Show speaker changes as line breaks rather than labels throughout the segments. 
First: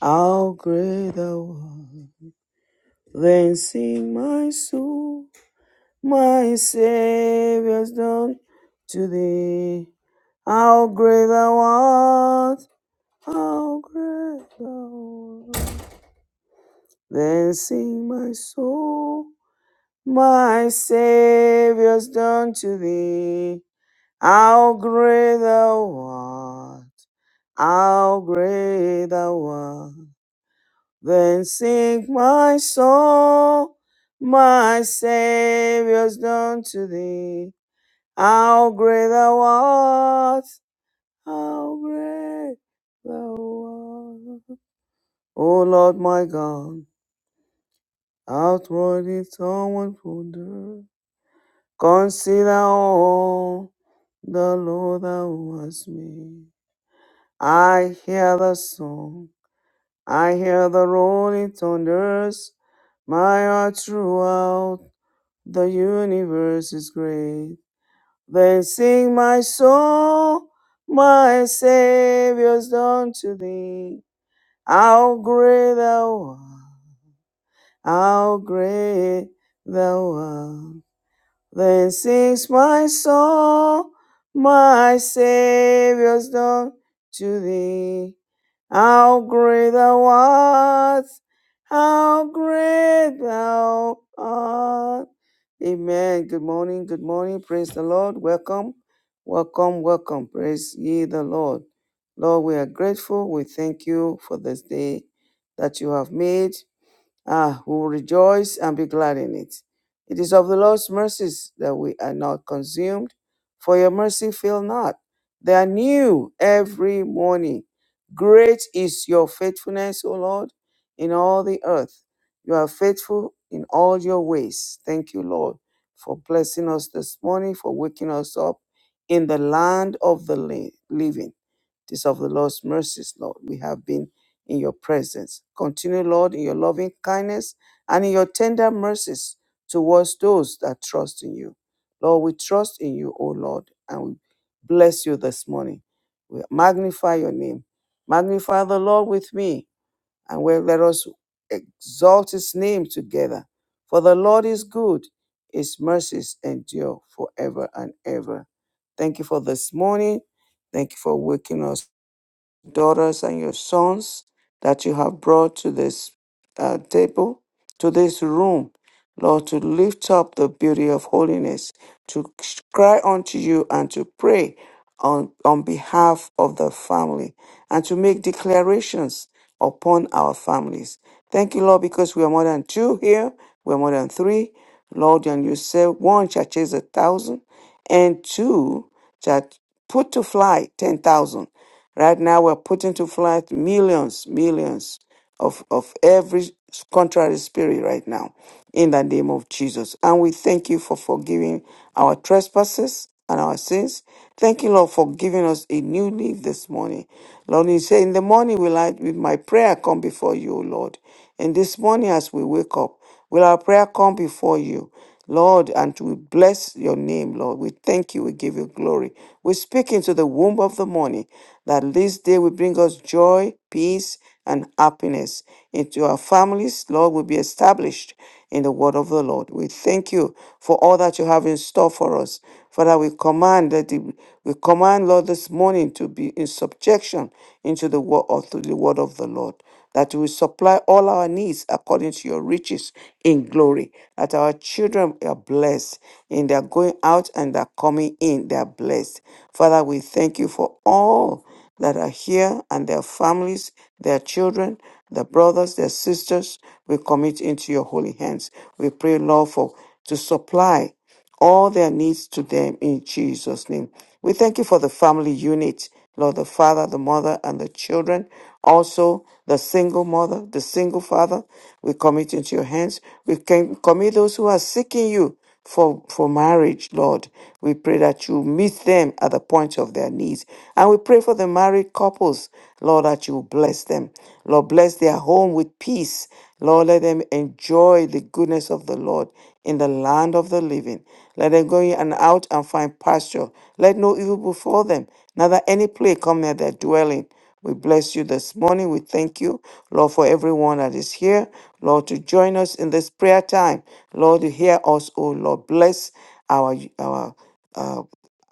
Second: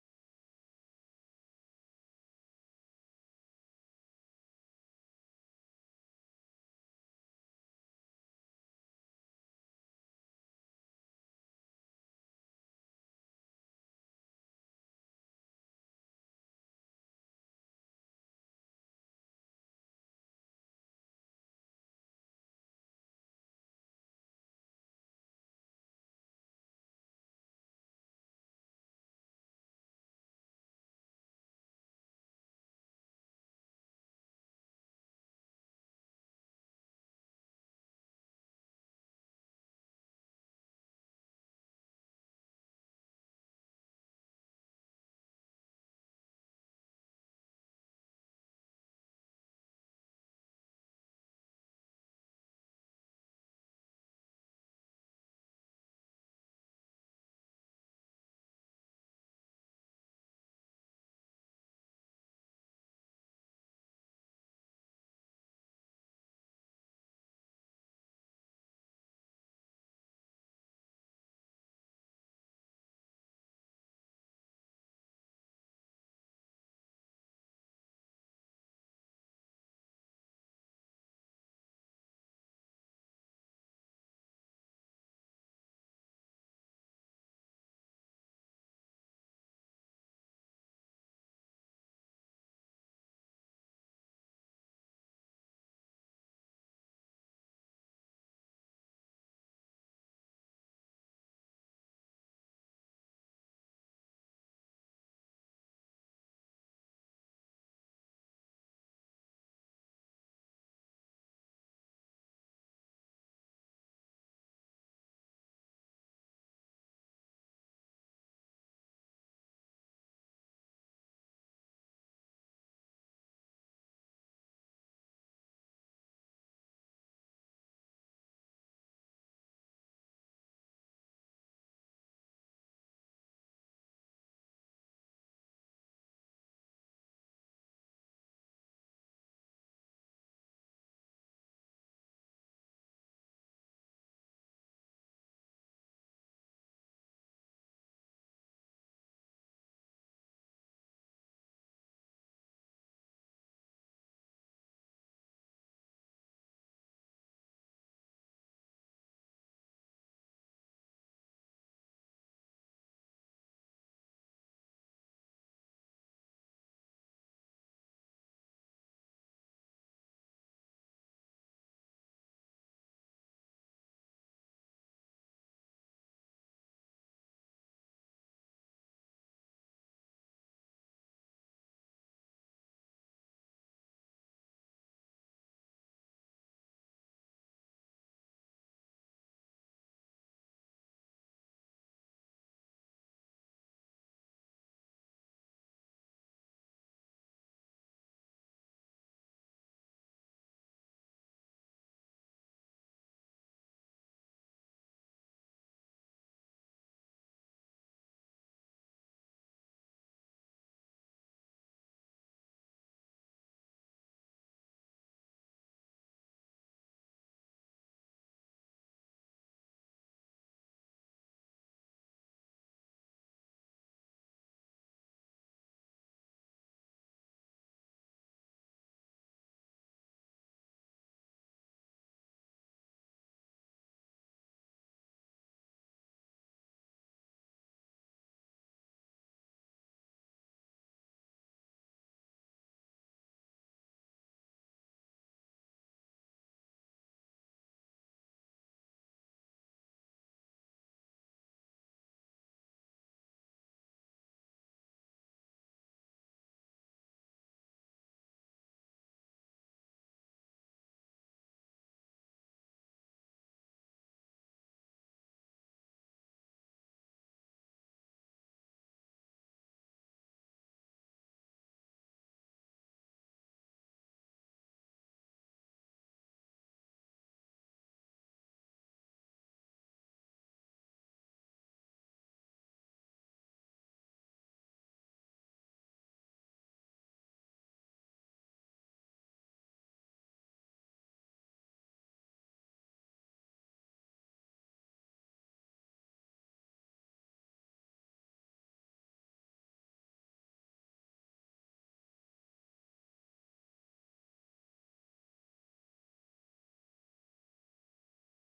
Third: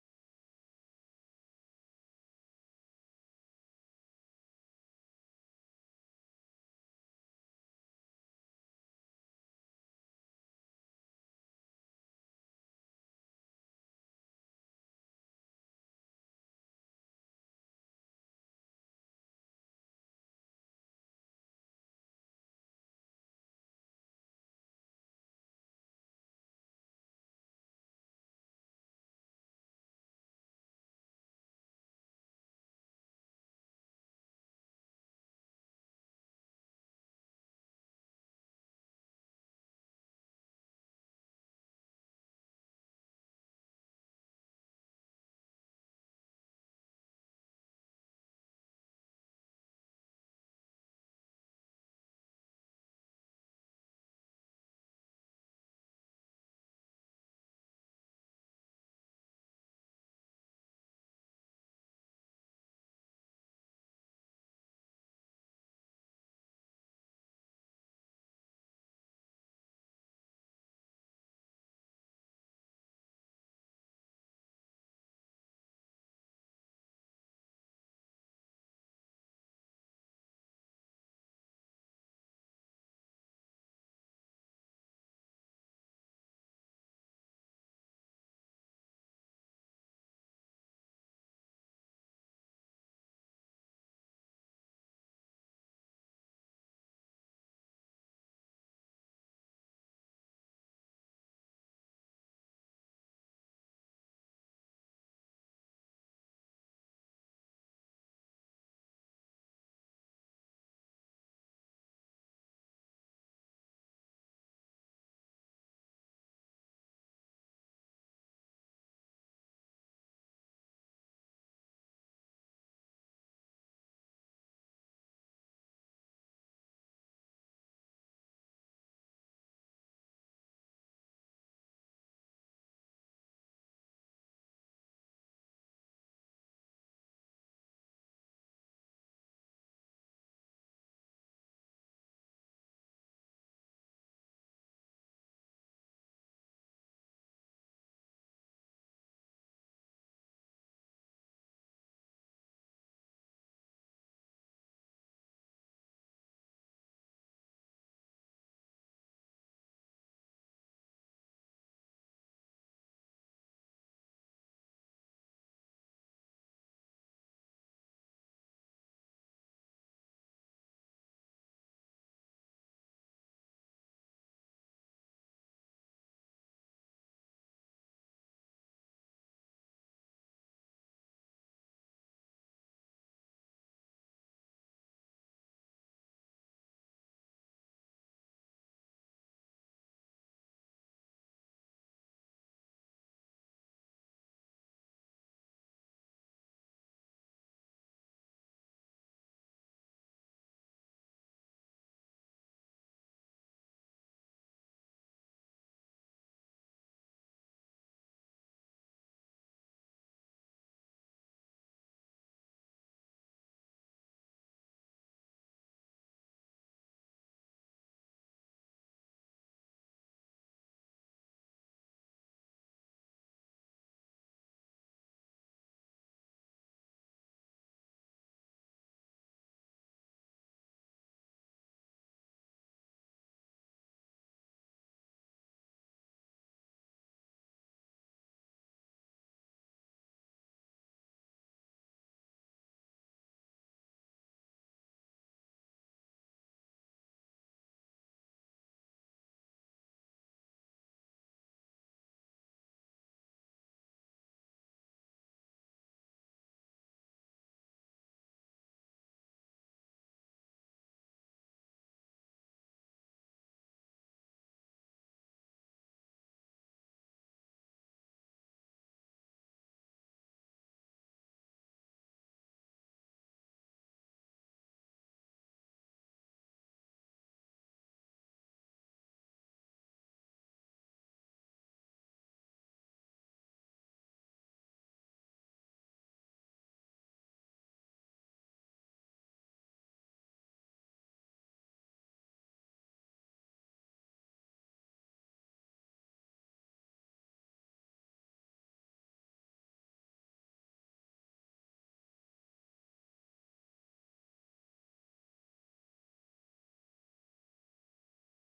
How great thou art. Then sing my soul, my Saviour's done to thee. How great thou art, how great thou art. Then sing my soul, my Saviour's done to thee. How great thou art, how great thou art. Then sing my soul, my Saviour's done to thee. How great thou art, how great thou art. O Lord my God, outwardly someone wonder. Consider all the Lord thou hast made. I hear the song, I hear the rolling thunders, my heart throughout The universe is great. Then sing my soul, my Savior's done to thee. How great thou art, how great thou art. Then sings my soul, my Savior's done to thee. How great thou art, how great thou art. Amen. Good morning, good morning. Praise the Lord. Welcome, welcome, welcome. Praise ye the Lord. Lord, we are grateful. We thank you for this day that you have made. Ah, we will rejoice and be glad in it. It is of the Lord's mercies that we are not consumed, for your mercy fail not. They are new every morning. Great is your faithfulness, O Lord, in all the earth. You are faithful in all your ways. Thank you, Lord, for blessing us this morning, for waking us up in the land of the li- living. It is of the Lord's mercies, Lord. We have been in your presence. Continue, Lord, in your loving kindness and in your tender mercies towards those that trust in you. Lord, we trust in you, O Lord, and we bless you this morning. We magnify your name. Magnify the Lord with me, and we let us exalt his name together. For the Lord is good, his mercies endure forever and ever. Thank you for this morning. Thank you for waking us daughters and your sons that you have brought to this uh, table, to this room, Lord, to lift up the beauty of holiness, to cry unto you and to pray on, on behalf of the family and to make declarations upon our families. Thank you, Lord, because we are more than two here, we are more than three. Lord, and you say one shall chase a thousand, and two shall put to flight ten thousand. Right now, we're putting to flight millions, millions of, of every contrary spirit right now in the name of Jesus. And we thank you for forgiving our trespasses and our sins. Thank you, Lord, for giving us a new leaf this morning. Lord, you say, In the morning will I, with my prayer, come before you, O Lord. And this morning, as we wake up, Will our prayer come before you, Lord, and we bless your name, Lord. We thank you. We give you glory. We speak into the womb of the morning that this day will bring us joy, peace, and happiness into our families, Lord, will be established in the word of the Lord. We thank you for all that you have in store for us. Father, we command that the- we command, Lord, this morning to be in subjection into the word of to the word of the Lord. That you will supply all our needs according to your riches in glory. That our children are blessed in their going out and their coming in. They are blessed. Father, we thank you for all that are here and their families, their children, their brothers, their sisters, we commit into your holy hands. We pray, Lord, for to supply all their needs to them in Jesus' name. We thank you for the family unit, Lord, the father, the mother, and the children. Also, the single mother, the single father, we commit into your hands. We can commit those who are seeking you for, for marriage, Lord. We pray that you meet them at the point of their needs. And we pray for the married couples, Lord, that you bless them. Lord, bless their home with peace. Lord, let them enjoy the goodness of the Lord in the land of the living. Let them go in and out and find pasture. Let no evil befall them, neither any plague come near their dwelling. We bless you this morning. We thank you, Lord, for everyone that is here. Lord, to join us in this prayer time. Lord, to hear us, oh Lord. Bless our, our uh,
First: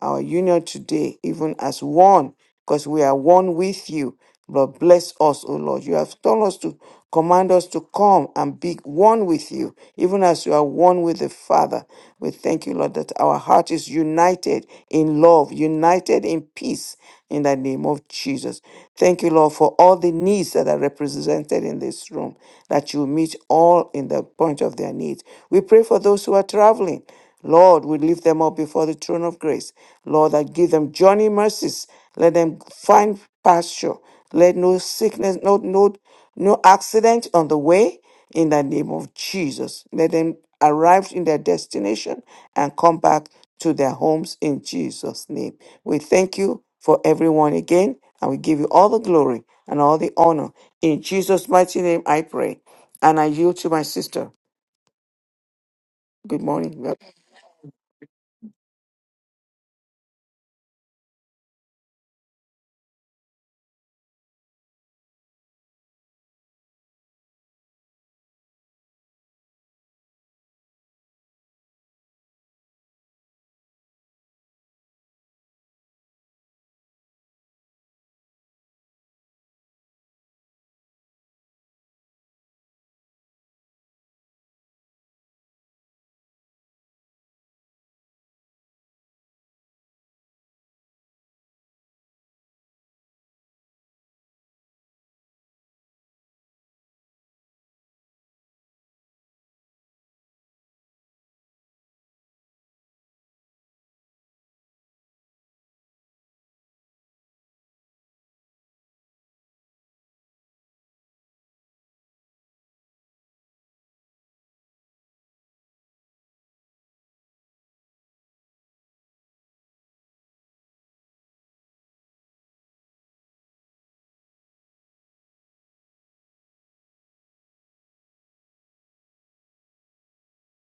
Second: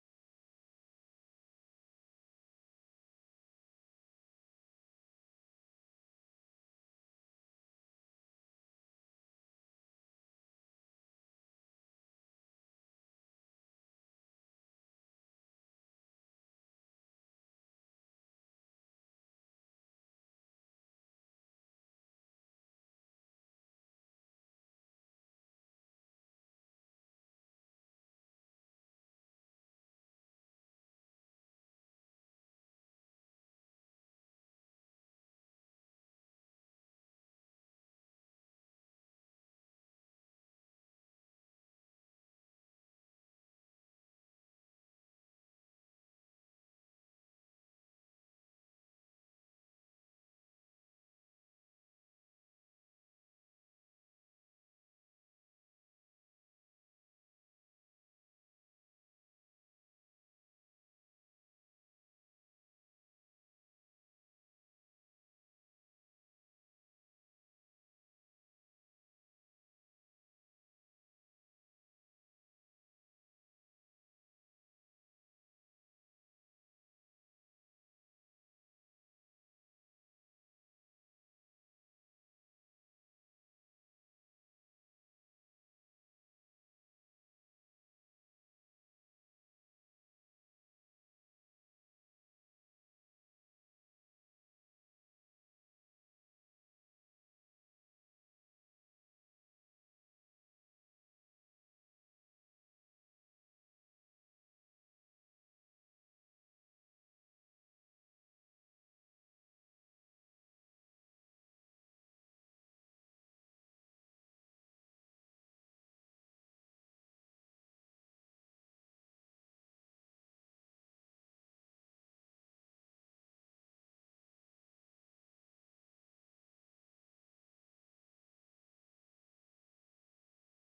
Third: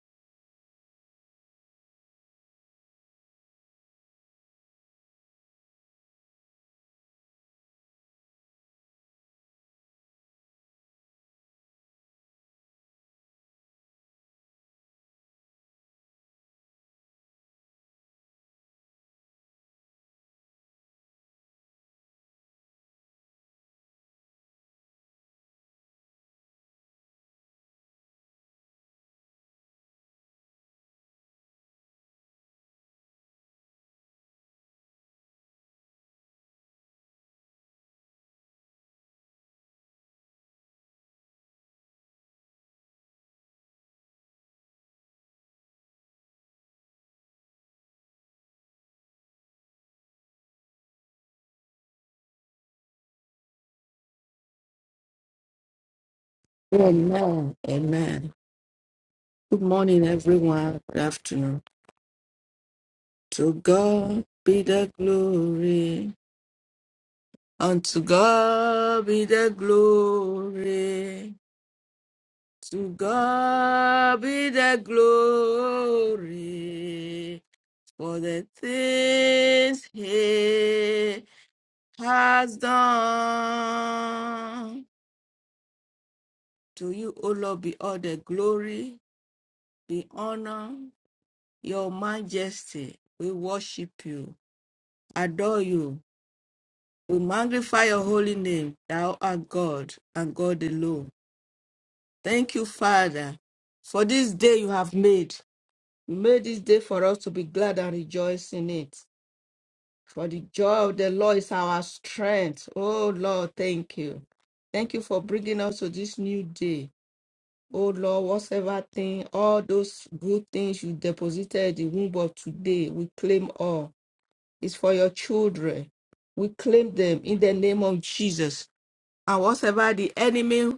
our union today, even as one, because we are one with you. Lord, bless us, O Lord. You have told us to command us to come and be one with you, even as you are one with the Father. We thank you, Lord, that our heart is united in love, united in peace, in the name of Jesus. Thank you, Lord, for all the needs that are represented in this room, that you meet all in the point of their needs. We pray for those who are traveling. Lord, we lift them up before the throne of grace. Lord, that give them journey mercies. Let them find pasture. Let no sickness, no, no, no accident on the way. In the name of Jesus. Let them arrive in their destination and come back to their homes in Jesus' name. We thank you for everyone again, and we give you all the glory and all the honor. In Jesus' mighty name, I pray. And I yield to my sister. Good morning.
Amen. Amen. Good morning, everyone. Good afternoon. To God be the glory. Unto God be the glory. To God be the glory for the things He has done. To you, O Lord, be all the glory, be honor, your majesty. We worship you. adore you. We magnify your holy name. Thou art God and God alone. Thank you, Father, for this day you have made. You made this day for us to be glad and rejoice in it. For the joy of the Lord is our strength. Oh, Lord, thank you. Thank you for bringing us to this new day. Oh Lord, whatsoever thing, all those good things you deposited in the womb of today, we claim all. It's for your children. We claim them in the name of Jesus. and whatever the enemy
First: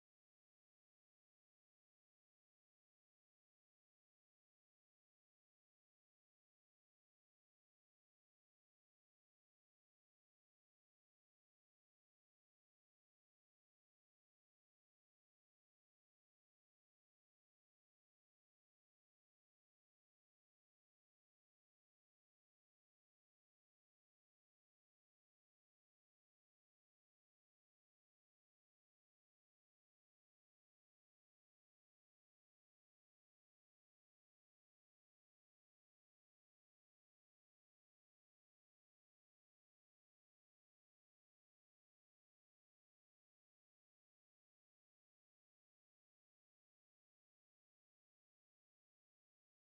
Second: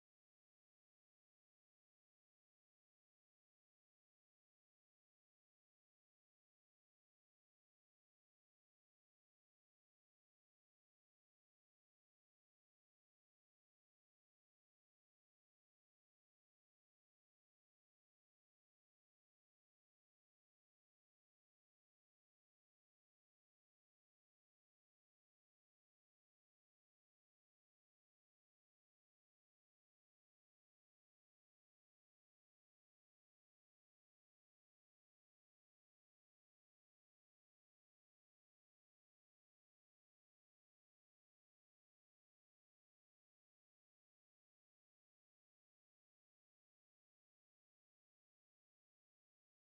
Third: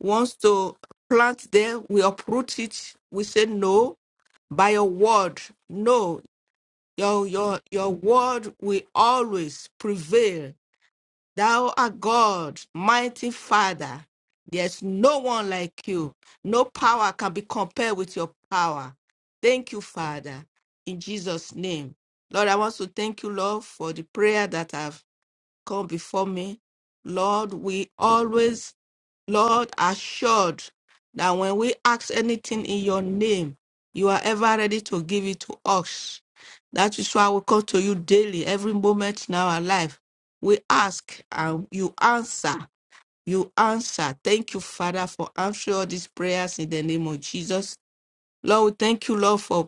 wants to plant there, we uproot it. We say no by your word. No, your your your word will always prevail. Thou art God, mighty Father. There's no one like you. No power can be compared with your power. Thank you, Father, in Jesus' name. Lord, I want to thank you, Lord, for the prayer that have come before me. Lord, we always Lord, assured that when we ask anything in your name, you are ever ready to give it to us. That is why we come to you daily, every moment in our life. We ask and you answer. You answer. Thank you, Father, for answering all these prayers in the name of Jesus. Lord, we thank you, Lord, for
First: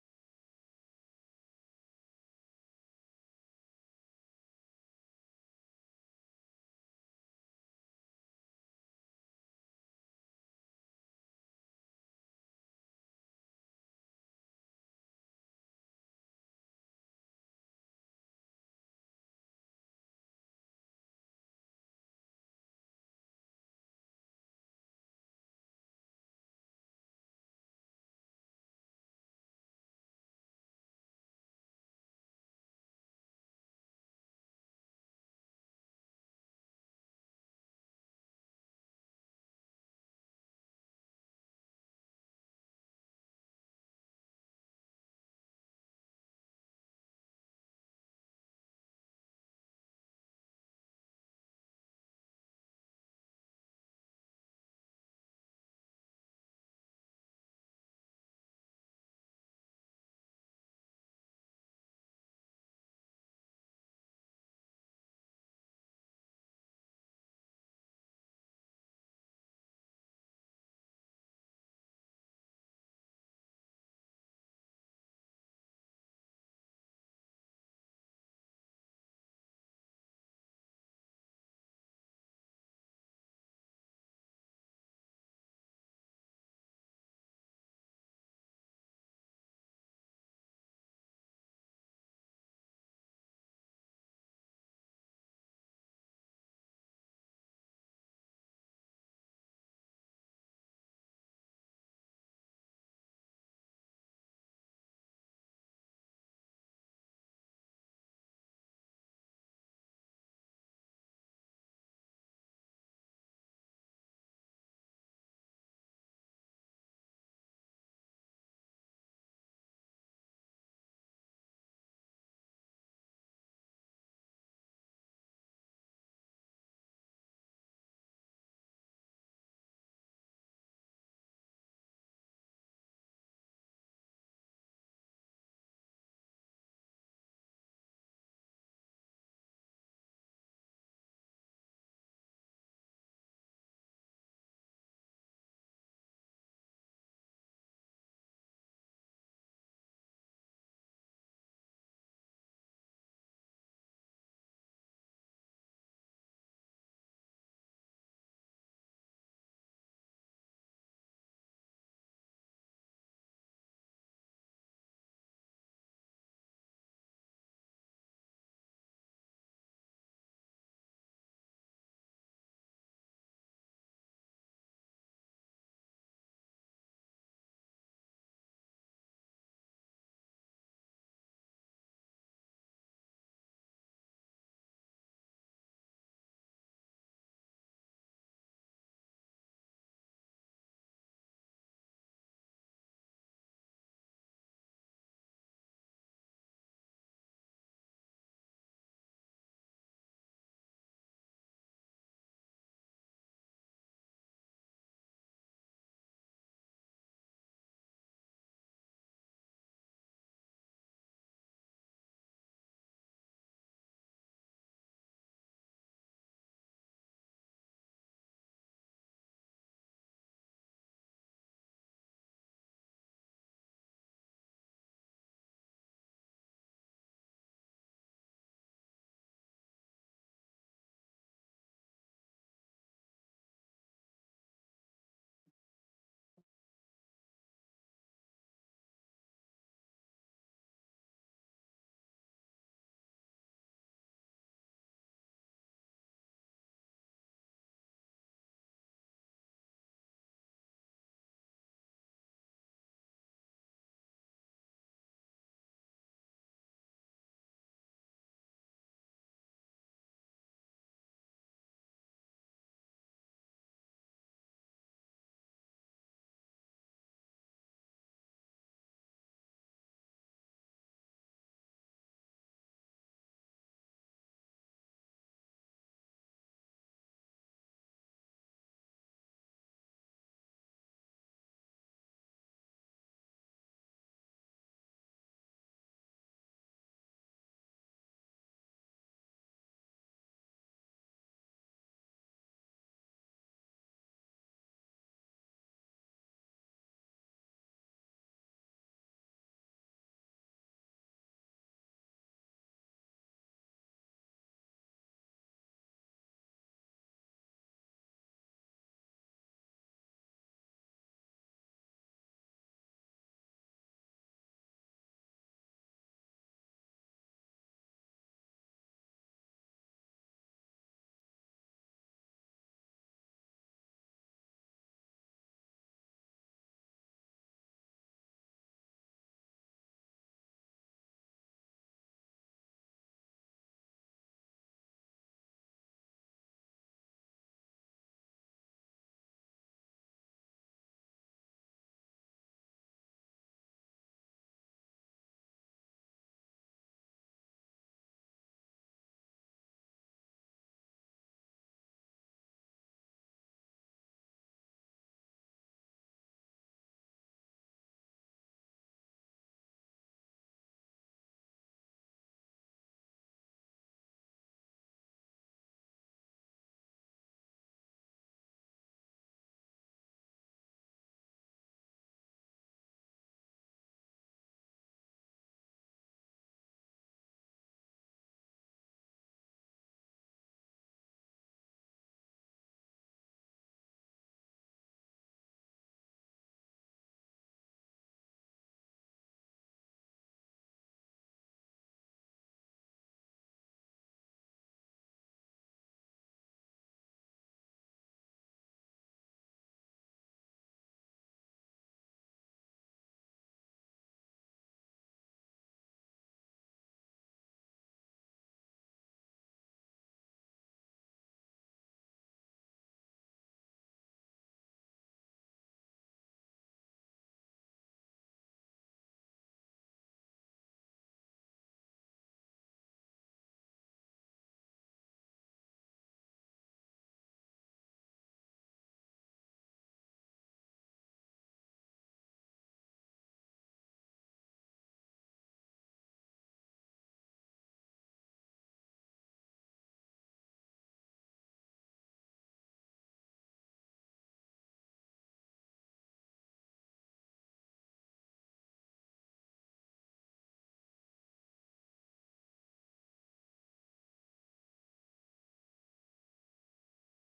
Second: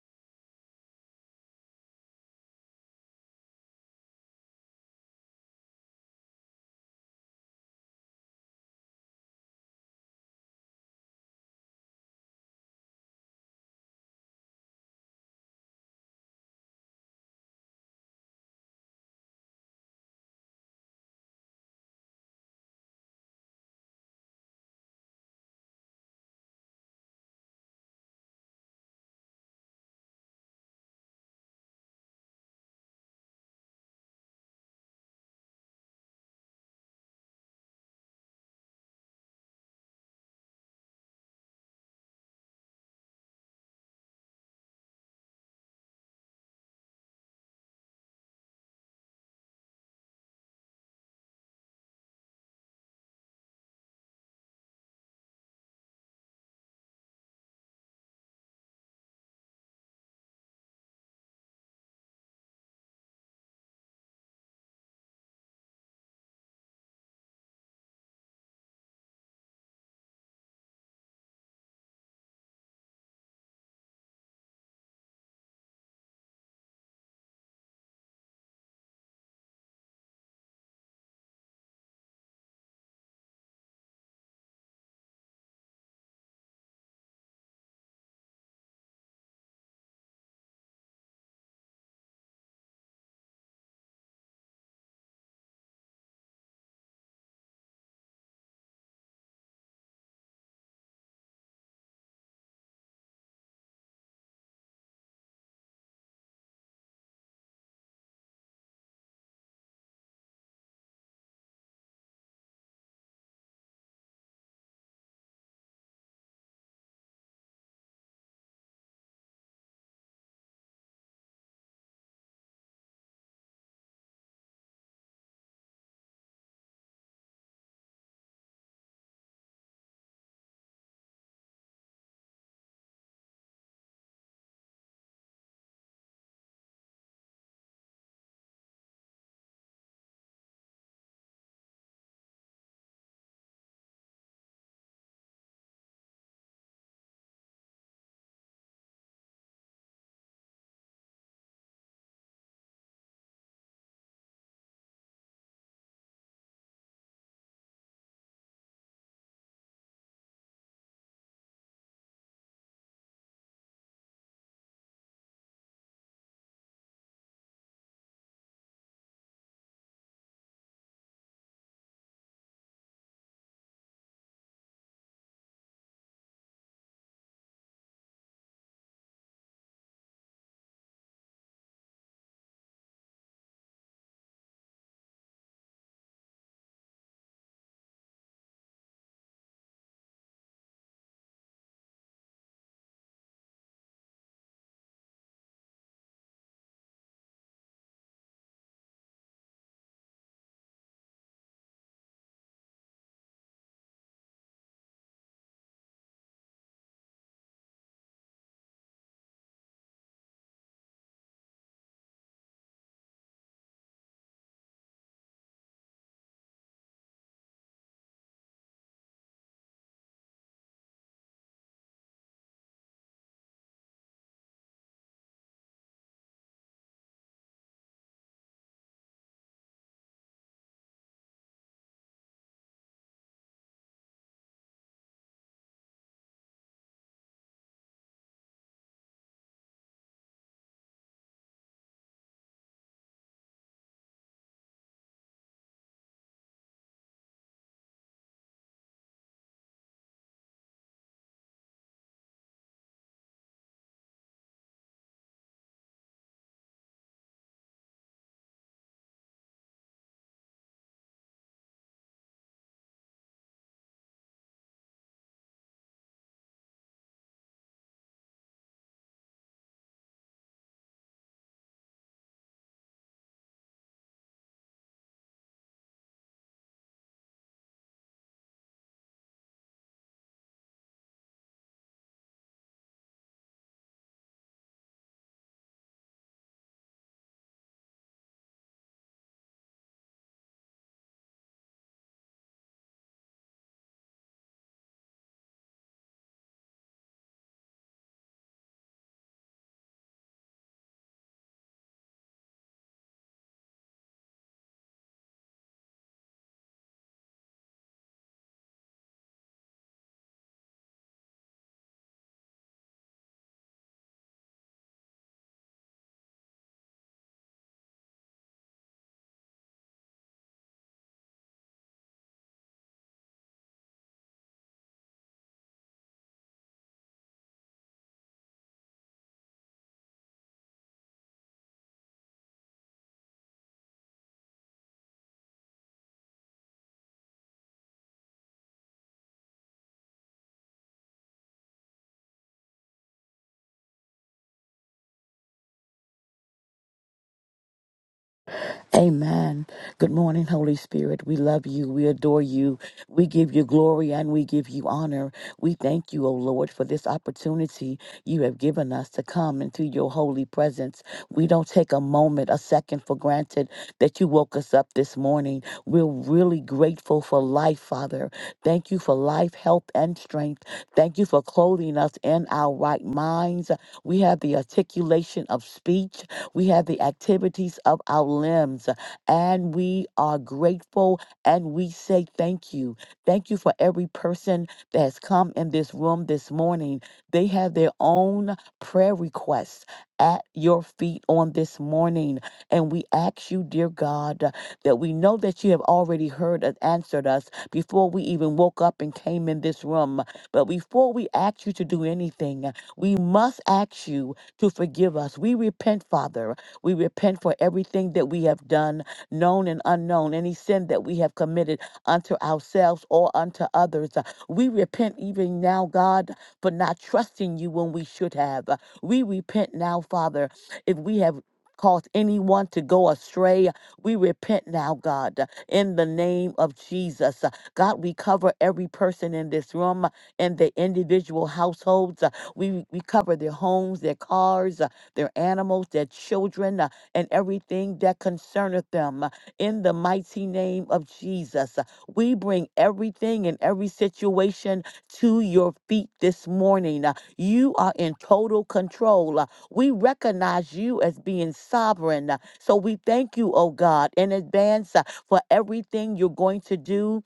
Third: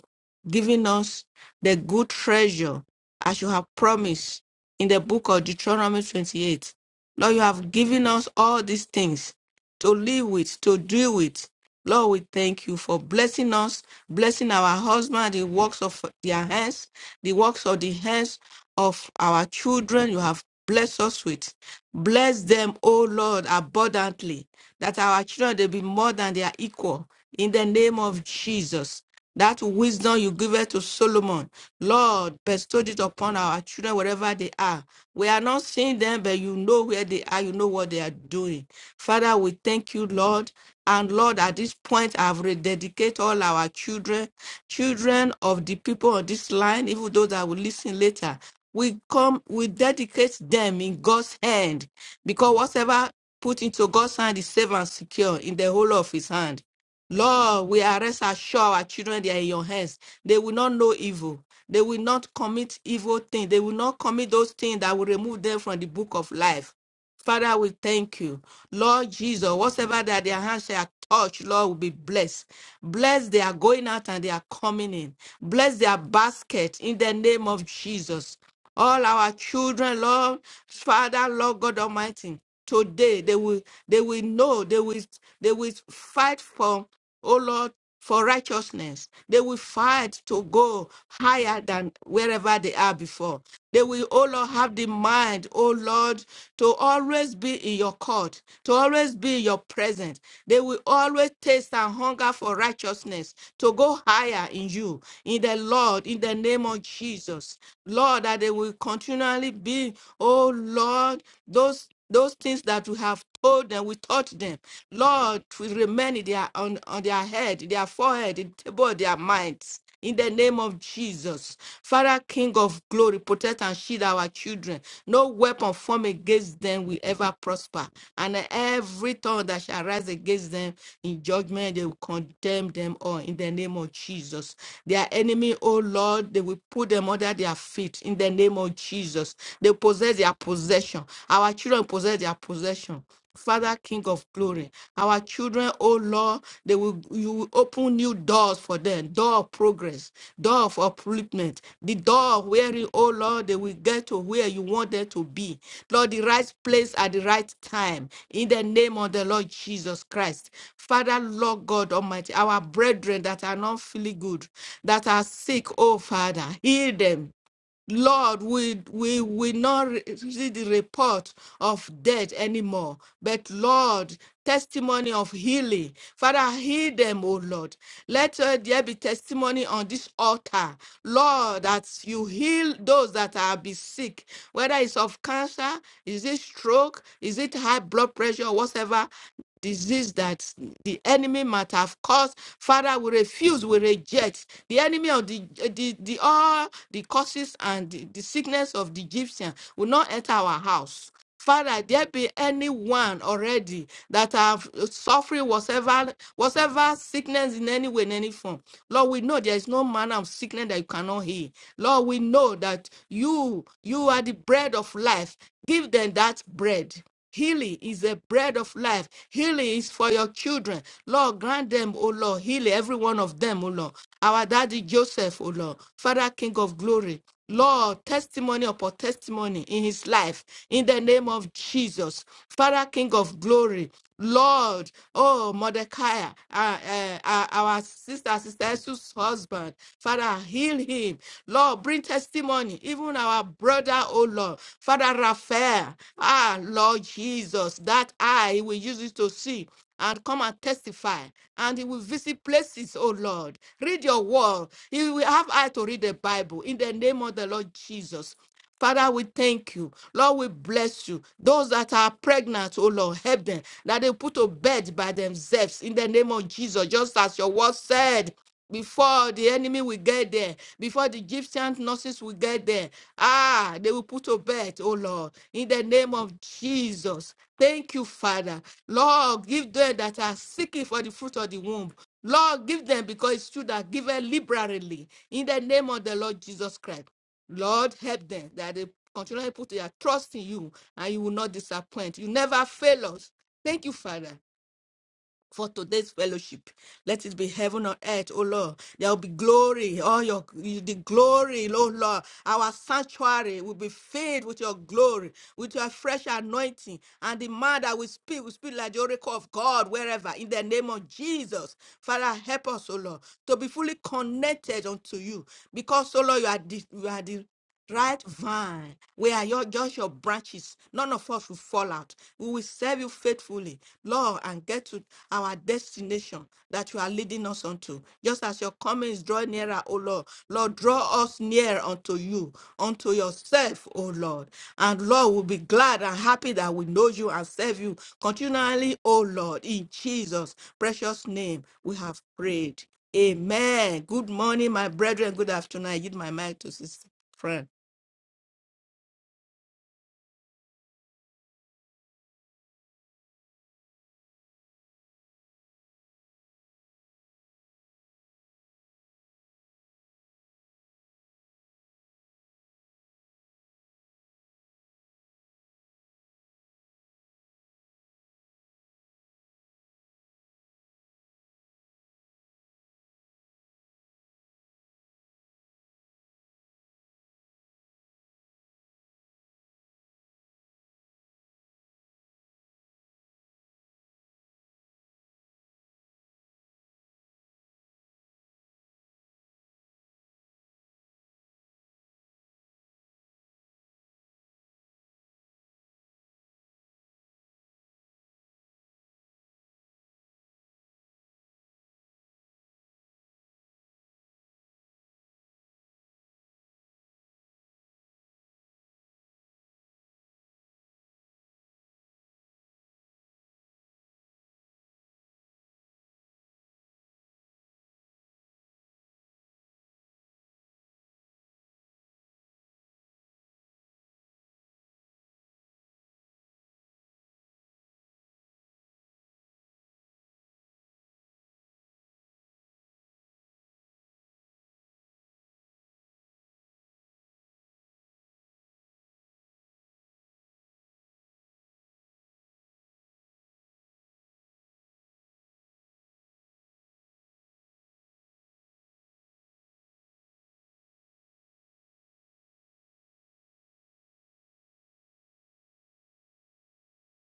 giving us the good treasure as you have promised in the book of Deuteronomy 28. Lord, you have given us all these things to live with, to do with. Lord, we thank you for blessing us, blessing our husband, the works of their hands, the works of the hands of our children you have blessed us with. Bless them, O Lord, abundantly, that our children they be more than their equal. In the name of Jesus, that wisdom you give it to Solomon, Lord, bestow it upon our children wherever they are. We are not seeing them, but you know where they are, you know what they are doing. Father, we thank you, Lord. And Lord, at this point, I've rededicate all our children, children of the people on this line, even those that will listen later we come, we dedicate them in God's hand because whatever put into God's hand is safe and secure in the whole of his hand. Lord, we are rest assured our children they are in your hands. They will not know evil. They will not commit evil things. They will not commit those things that will remove them from the book of life. Father, we thank you. Lord Jesus, whatever that their hands shall touch, Lord, will be blessed. Bless their going out and they are coming in. Bless their basket in the name of Jesus all our children, Lord, Father, Lord God Almighty. Today they will they will know they will they will fight for oh Lord for righteousness. They will fight to go higher than wherever they are before. They will, oh Lord, have the mind, oh Lord, to always be in your court, to always be in your presence. They will always taste and hunger for righteousness, to go higher in you, in the Lord, in the name of Jesus. Lord, Lord, that they will continually be, oh Lord, those those things that we have told them, we taught them. Lord, will remain in their on, on their head, their forehead, in the table of their minds. In the name of Jesus, Father, King of glory, protect and shield our children. No weapon formed against them will ever prosper. And every tongue that shall rise against them in judgment, they will condemn them all in the name of Jesus. Their enemy, oh Lord, they will put them under their feet in the name of Jesus. They possess their possession. Our children possess their possession. Father, King of glory, our children, oh Lord, they will you will open new doors for them, door of progress, door of upliftment, the door of wherein, oh Lord, they will get to where you want them to be. Lord, the right place at the right time. In the name of the Lord Jesus Christ. Father, Lord God Almighty, our brethren that are not feeling good, that are sick, oh Father, heal them. Lord, we we will not re- see the report of death anymore, but Lord, testimony of healing. Father, heal them, O Lord. Let uh, there be testimony on this altar, Lord, that you heal those that are be sick, whether it's of cancer, is it stroke, is it high blood pressure, whatever disease that the enemy might have caused. Father, we refuse, we reject the enemy of the, eh, the, the all the causes and the, the sickness of the Egyptian will not enter our house. Father, there be anyone already that have eh, suffering whatever whatever sickness in any way, in any form. Lord, we know there is no manner of sickness that you cannot heal. Lord, we know that you you are the bread of life. Give them that bread. Healing is the bread of life. Healing is for your children. Lord, grant them, O Lord, healing every one of them, O Lord. Our daddy Joseph, O Lord, Father King of glory. Lord, testimony upon testimony in his life, in the name of Jesus, Father, King of glory, Lord, oh, Mordecai, uh, uh, uh, our sister, Sister Jesus' husband, Father, heal him. Lord, bring testimony, even our brother, oh Lord, Father Raphael, ah, Lord Jesus, that eye, we use it to see and come and testify and he will visit places oh lord read your word he will have eye to read the bible in the name of the lord jesus Father, we thank you. Lord, we bless you. Those that are pregnant, oh Lord, help them. That they put to bed by themselves in the name of Jesus, just as your word said. Before the enemy will get there, before the Egyptian nurses will get there, ah, they will put to bed, oh Lord, in the name of Jesus. Thank you, Father. Lord, give them that are seeking for the fruit of the womb. Lord, give them because it's true that give liberally in the name of the Lord Jesus Christ. Lord, help them that they continually put their trust in you and you will not disappoint. You never fail us. Thank you, Father. For today's fellowship, let it be heaven on earth, oh Lord. There will be glory, all your the glory, oh Lord. Our sanctuary will be filled with your glory, with your fresh anointing, and the man that we speak will speak like the oracle of God wherever. In the name of Jesus, Father, help us, oh Lord, to be fully connected unto you, because, oh Lord, you are the, you are the right vine we are your just your branches none of us will fall out we will serve you faithfully lord and get to our destination that you are leading us unto just as your coming is drawing nearer o lord lord draw us near unto you unto yourself o lord and lord we'll be glad and happy that we know you and serve you continually o lord in jesus precious name we have prayed amen good morning my brethren good afternoon i give my mic to sister friend.
Amen. Good morning, Holy Spirit. We love you. We adore you. We give you glory and we give you honor. We thank you, O Lord, for this opportunity you have given us to come into your holy presence. We don't take a moment, a second for granted that you woke us up this morning. We're really grateful for life, Father. Thank you for life, health, and strength. Thank you for clothing us in our right minds. We have the articulation of speech. We have the activities of our limbs, and we are grateful and we say thank you. Thank you for every person that has come in this room this morning. They have their own prayer requests at your feet on this morning. And we ask you, dear God, that we know that you have already heard and answered us before we even woke up and came in this room. But before we ask you to do anything, we must ask you to forgive us. We repent, Father. We repent for everything that we have done, known and unknown, any sin that we have committed unto ourselves or unto others. Uh, We repent even now, God, for not trusting you when we should have. Uh, We repent now, Father, if we have caused anyone to go astray. We repent now, God, uh, in the name of Jesus. Uh, God, we cover every person in this room and the individual households. We, we cover their homes, their cars, uh, their animals, their children, uh, and everything that concerneth them. uh, In the mighty name of Jesus, Uh, we bring everything and every situation to your feet this morning. Uh, You are in total control. Uh, We recognize you as being sovereign. Uh, So we thank you, oh God, in advance uh, for everything you're going to do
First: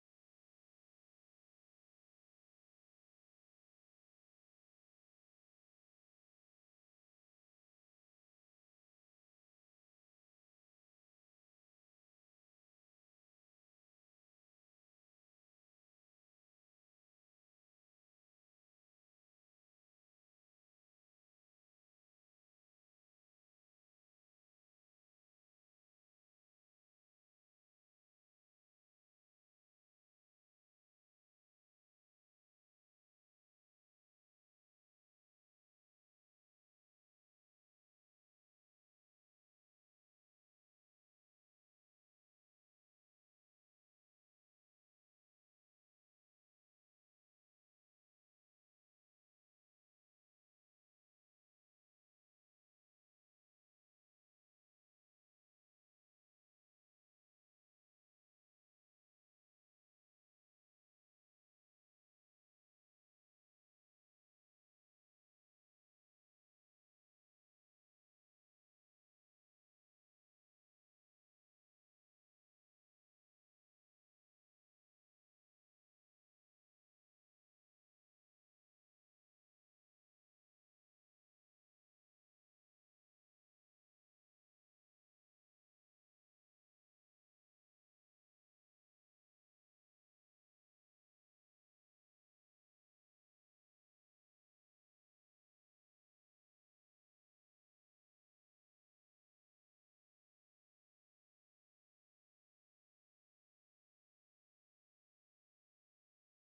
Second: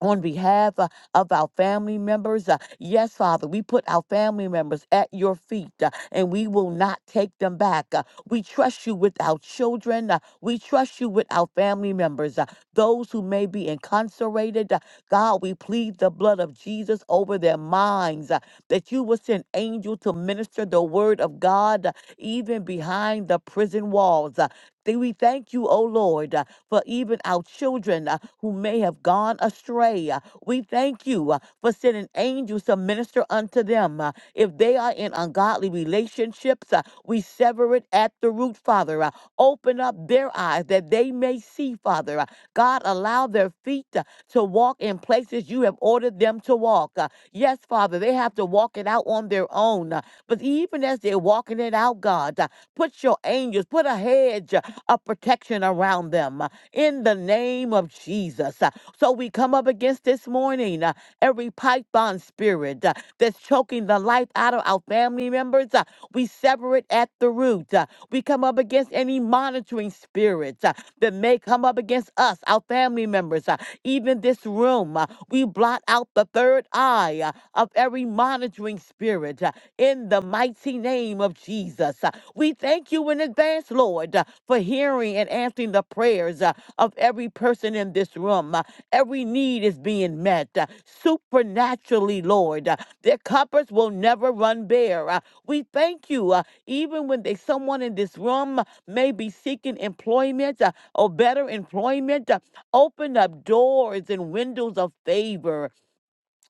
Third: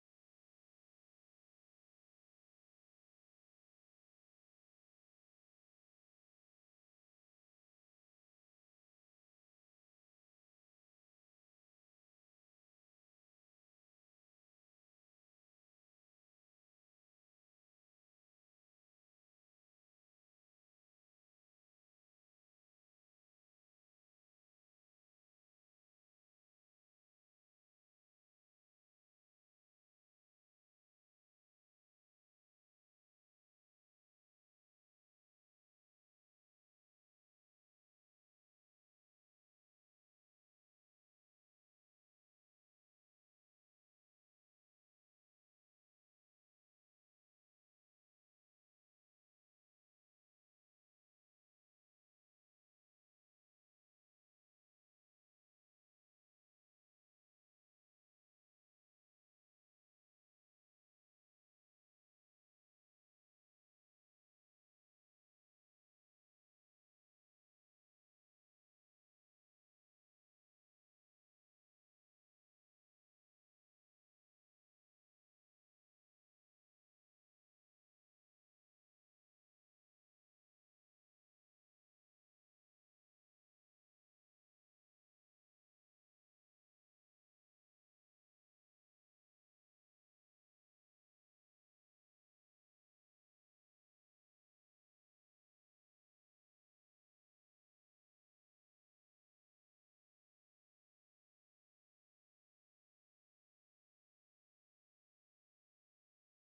on behalf uh, of our family members. uh, yes, Father, we put our family members at your feet uh, and we will not take them back. uh, we trust you with our children. uh, we trust you with our family members. uh, those who may be incarcerated, uh, God, we plead the blood of Jesus over their minds uh, that you will send angel to minister the word of God uh, even behind the prison walls. uh, Th- we thank you, O Lord. uh, for even our children uh, who may have gone astray. Uh, We thank you uh, for sending angels to minister unto them. Uh, If they are in ungodly relationships, uh, we sever it at the root, Father. Uh, Open up their eyes that they may see, Father. Uh, God, allow their feet uh, to walk in places you have ordered them to walk. Uh, Yes, Father, they have to walk it out on their own. Uh, But even as they're walking it out, God, uh, put your angels, put a hedge uh, of protection around them in the name of Jesus. Uh, So we come up against this morning uh, every python spirit uh, that's choking the life out of our family members. uh, We sever it at the root. uh, We come up against any monitoring spirits uh, that may come up against us, our family members, uh, even this room. uh, We blot out the third eye uh, of every monitoring spirit uh, in the mighty name of Jesus. Uh, We thank you in advance, Lord, uh, for hearing and answering the prayers. uh, of every person in this room. Uh, Every need is being met uh, supernaturally, Lord. Uh, Their cupboards will never run bare. Uh, We thank you, uh, even when they, someone in this room uh, may be seeking employment uh, or better employment, uh, open up doors and windows of favor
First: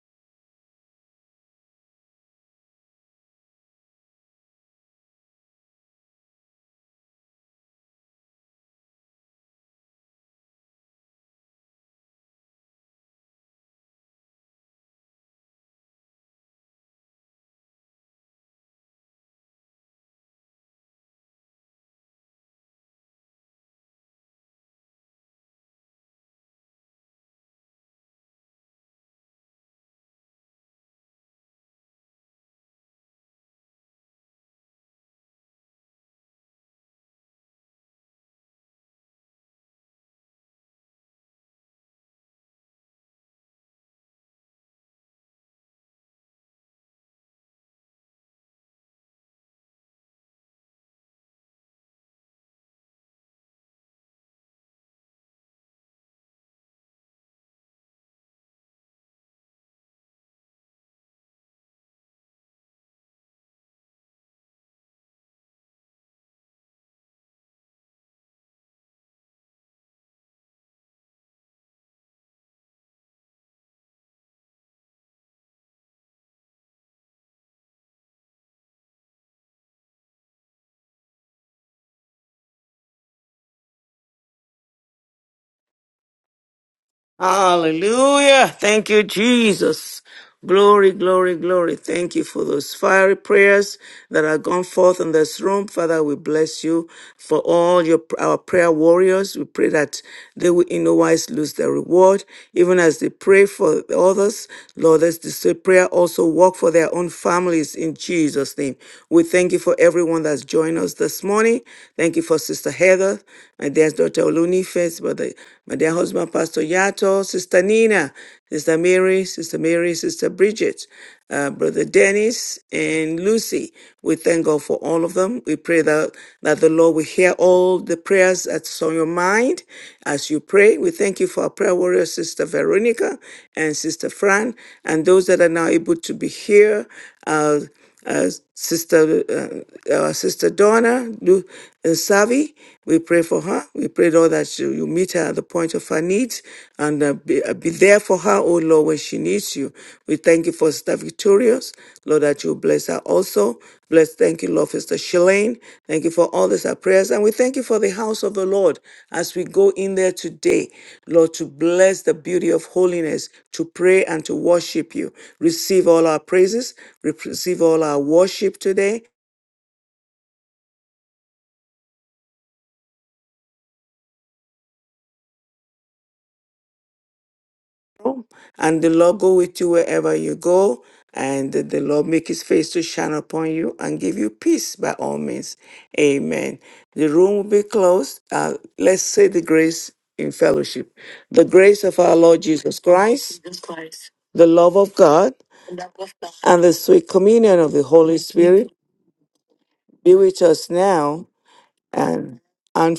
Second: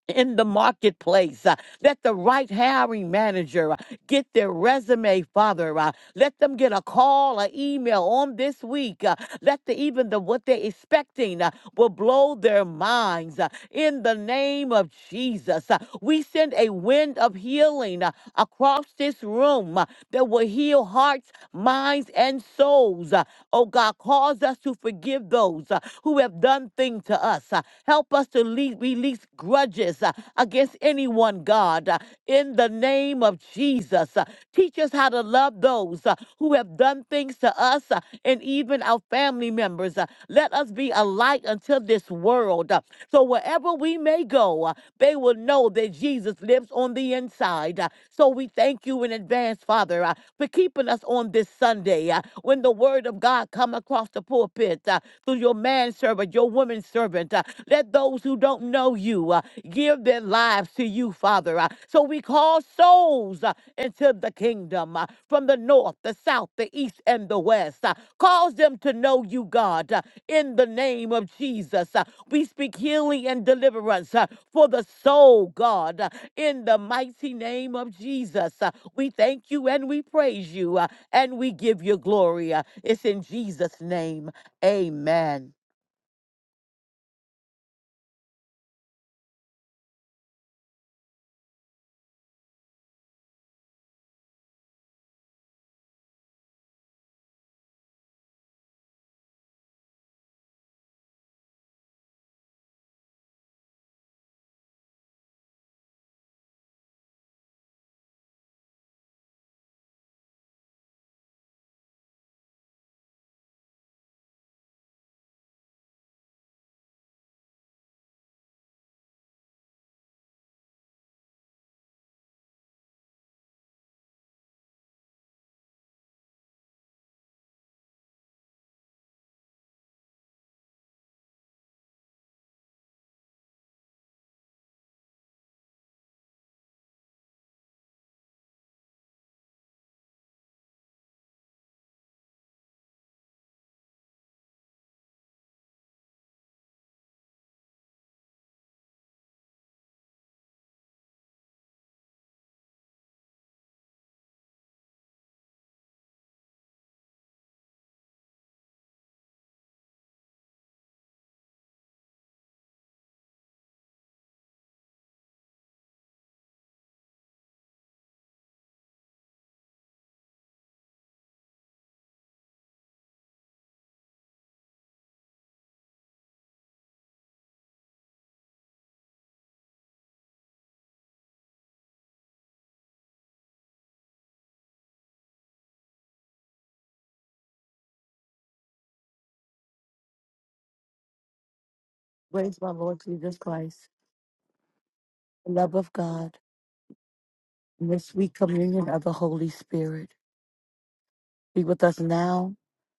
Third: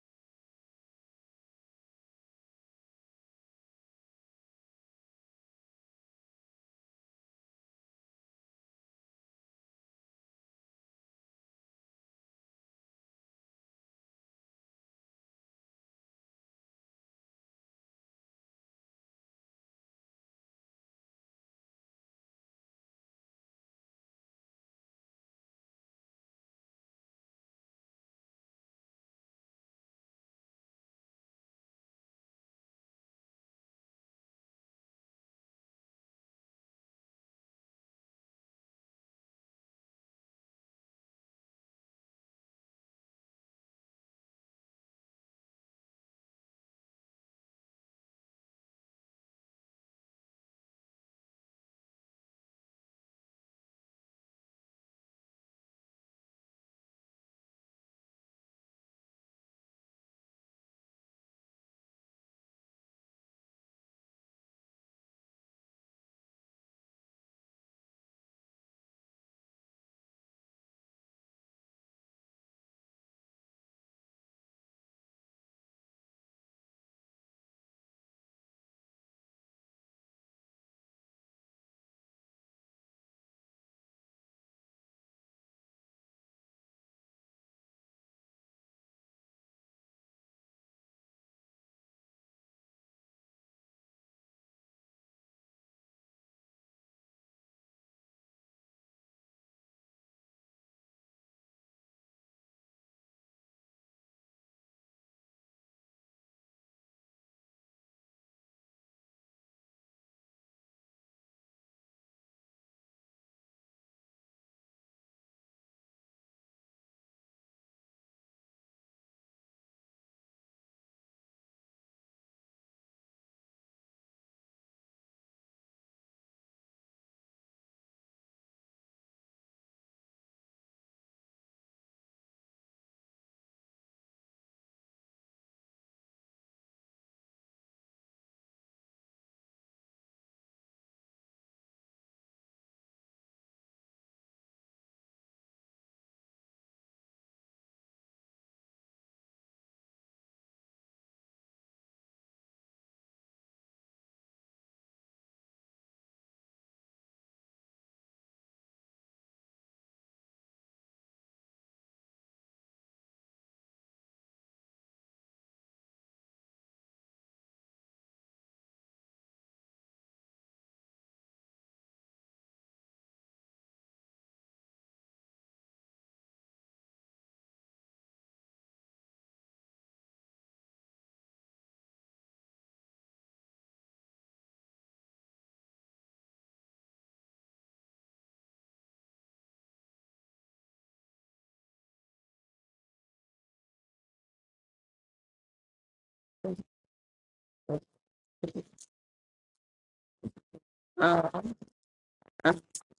in the marketplace. Uh, Let the right hiring manager get their resume, Father. Uh, let them get a call, an email on this week. Uh, let the even the what they're expecting uh, will blow their minds. uh, in the name of Jesus, Uh, we send a wind of healing uh, across this room uh, that will heal hearts, minds, and souls. Uh, oh God, cause us to forgive those uh, who have done things to us. Uh, help us to le- release grudges uh, against anyone, God. Uh, in the name of Jesus. Jesus. Uh, Teach us how to love those uh, who have done things to us uh, and even our family members. Uh, Let us be a light unto this world. Uh, So wherever we may go, uh, they will know that Jesus lives on the inside. Uh, So we thank you in advance, Father, uh, for keeping us on this Sunday uh, when the word of God come across the pulpit uh, through your manservant, your woman servant. uh, Let those who don't know you uh, give their lives to you, Father. uh, So we call souls souls into the kingdom uh, from the north, the south, the east, and the west. uh, Cause them to know you, God, uh, in the name of Jesus. uh, We speak healing and deliverance uh, for the soul, God, uh, in the mighty name of Jesus. uh, We thank you and we praise you uh, and we give you glory. uh, It's in Jesus' name. Amen.
Hallelujah. Thank you, Jesus. Glory, glory, glory. Thank you for those fiery prayers that are gone forth in this room. Father, we bless you for all your our prayer warriors. We pray that they will in no wise lose their reward. Even as they pray for the others, Lord, let this prayer also work for their own families in Jesus' name. We thank you for everyone that's joined us this morning. Thank you for Sister Heather, my dear daughter Baloni first, Brother, my dear husband, Pastor Yato, Sister Nina, Sister Mary, Sister Mary, Sister Bridget, uh, Brother Dennis, and Lucy. We thank God for all of them. We pray that, that the Lord will hear all the prayers that's on your mind as you pray. We thank you for our prayer warrior, Sister Veronica and Sister Fran, and those that are now able to be here. Uh, uh, Sister uh, uh, Sister Donna Lu- Nsavi. We pray for her. We pray, Lord, that you, you meet her at the point of her needs and uh, be, uh, be there for her, oh Lord, when she needs you. We thank you for Sister Victorious, Lord, that you bless her also. Crystal. Bless, thank you, Lord, for Sister Shalane. Thank you for all these our prayers. And we thank you for the house of the Lord as we go in there today, Lord, to bless the beauty of holiness, to pray and to worship you. Receive all our praises, receive all our worship today. and the Lord go with you wherever you go, and the Lord make his face to shine upon you and give you peace by all means. Amen. The room will be closed. Uh, let's say the grace in fellowship. The grace of our Lord
Praise my
Jesus
Lord Jesus
Christ,
Christ,
the love of God,
the love of God,
and the sweet communion of the
and the
Holy
sweet
Spirit
communion of the Holy Spirit
be with us now
Um,
be with us
and,
now
and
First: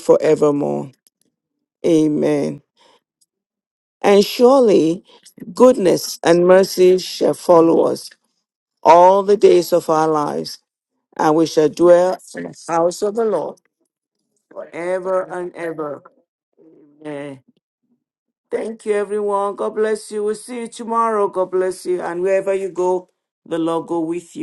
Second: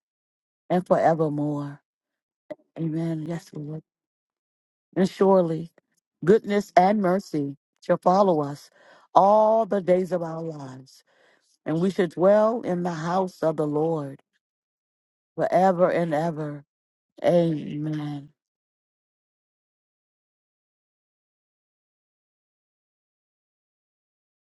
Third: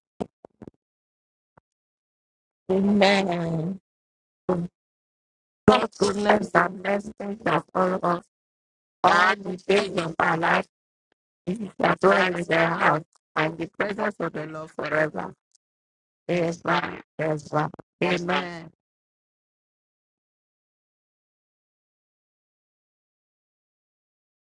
and
forevermore.
forevermore.
Amen.
Amen. Yes,
amen.
Lord.
And surely
And surely
God's
goodness and
goodness
goodness
and
mercy
and
shall
blessings
mercy
shall
follow
shall
follow
us
us
follow us
all
all
the
the
all
days
the
of
days
our
days
of
of
our
our
lives,
life.
lives,
and we shall
We
and we
shall
should
dwell
dwell in
in the
dwell
their
in the
house
house
of the
house of
and
Lord
the
the presence
Lord
of the Lord
forever
forever.
and
forever
ever.
and
Yes,
ever.
Lord.
Amen.
Yes, Lord.
Amen.
Amen.
Thank you, everyone. God bless you. We'll see you tomorrow. God bless you. And wherever you go, the Lord go with you.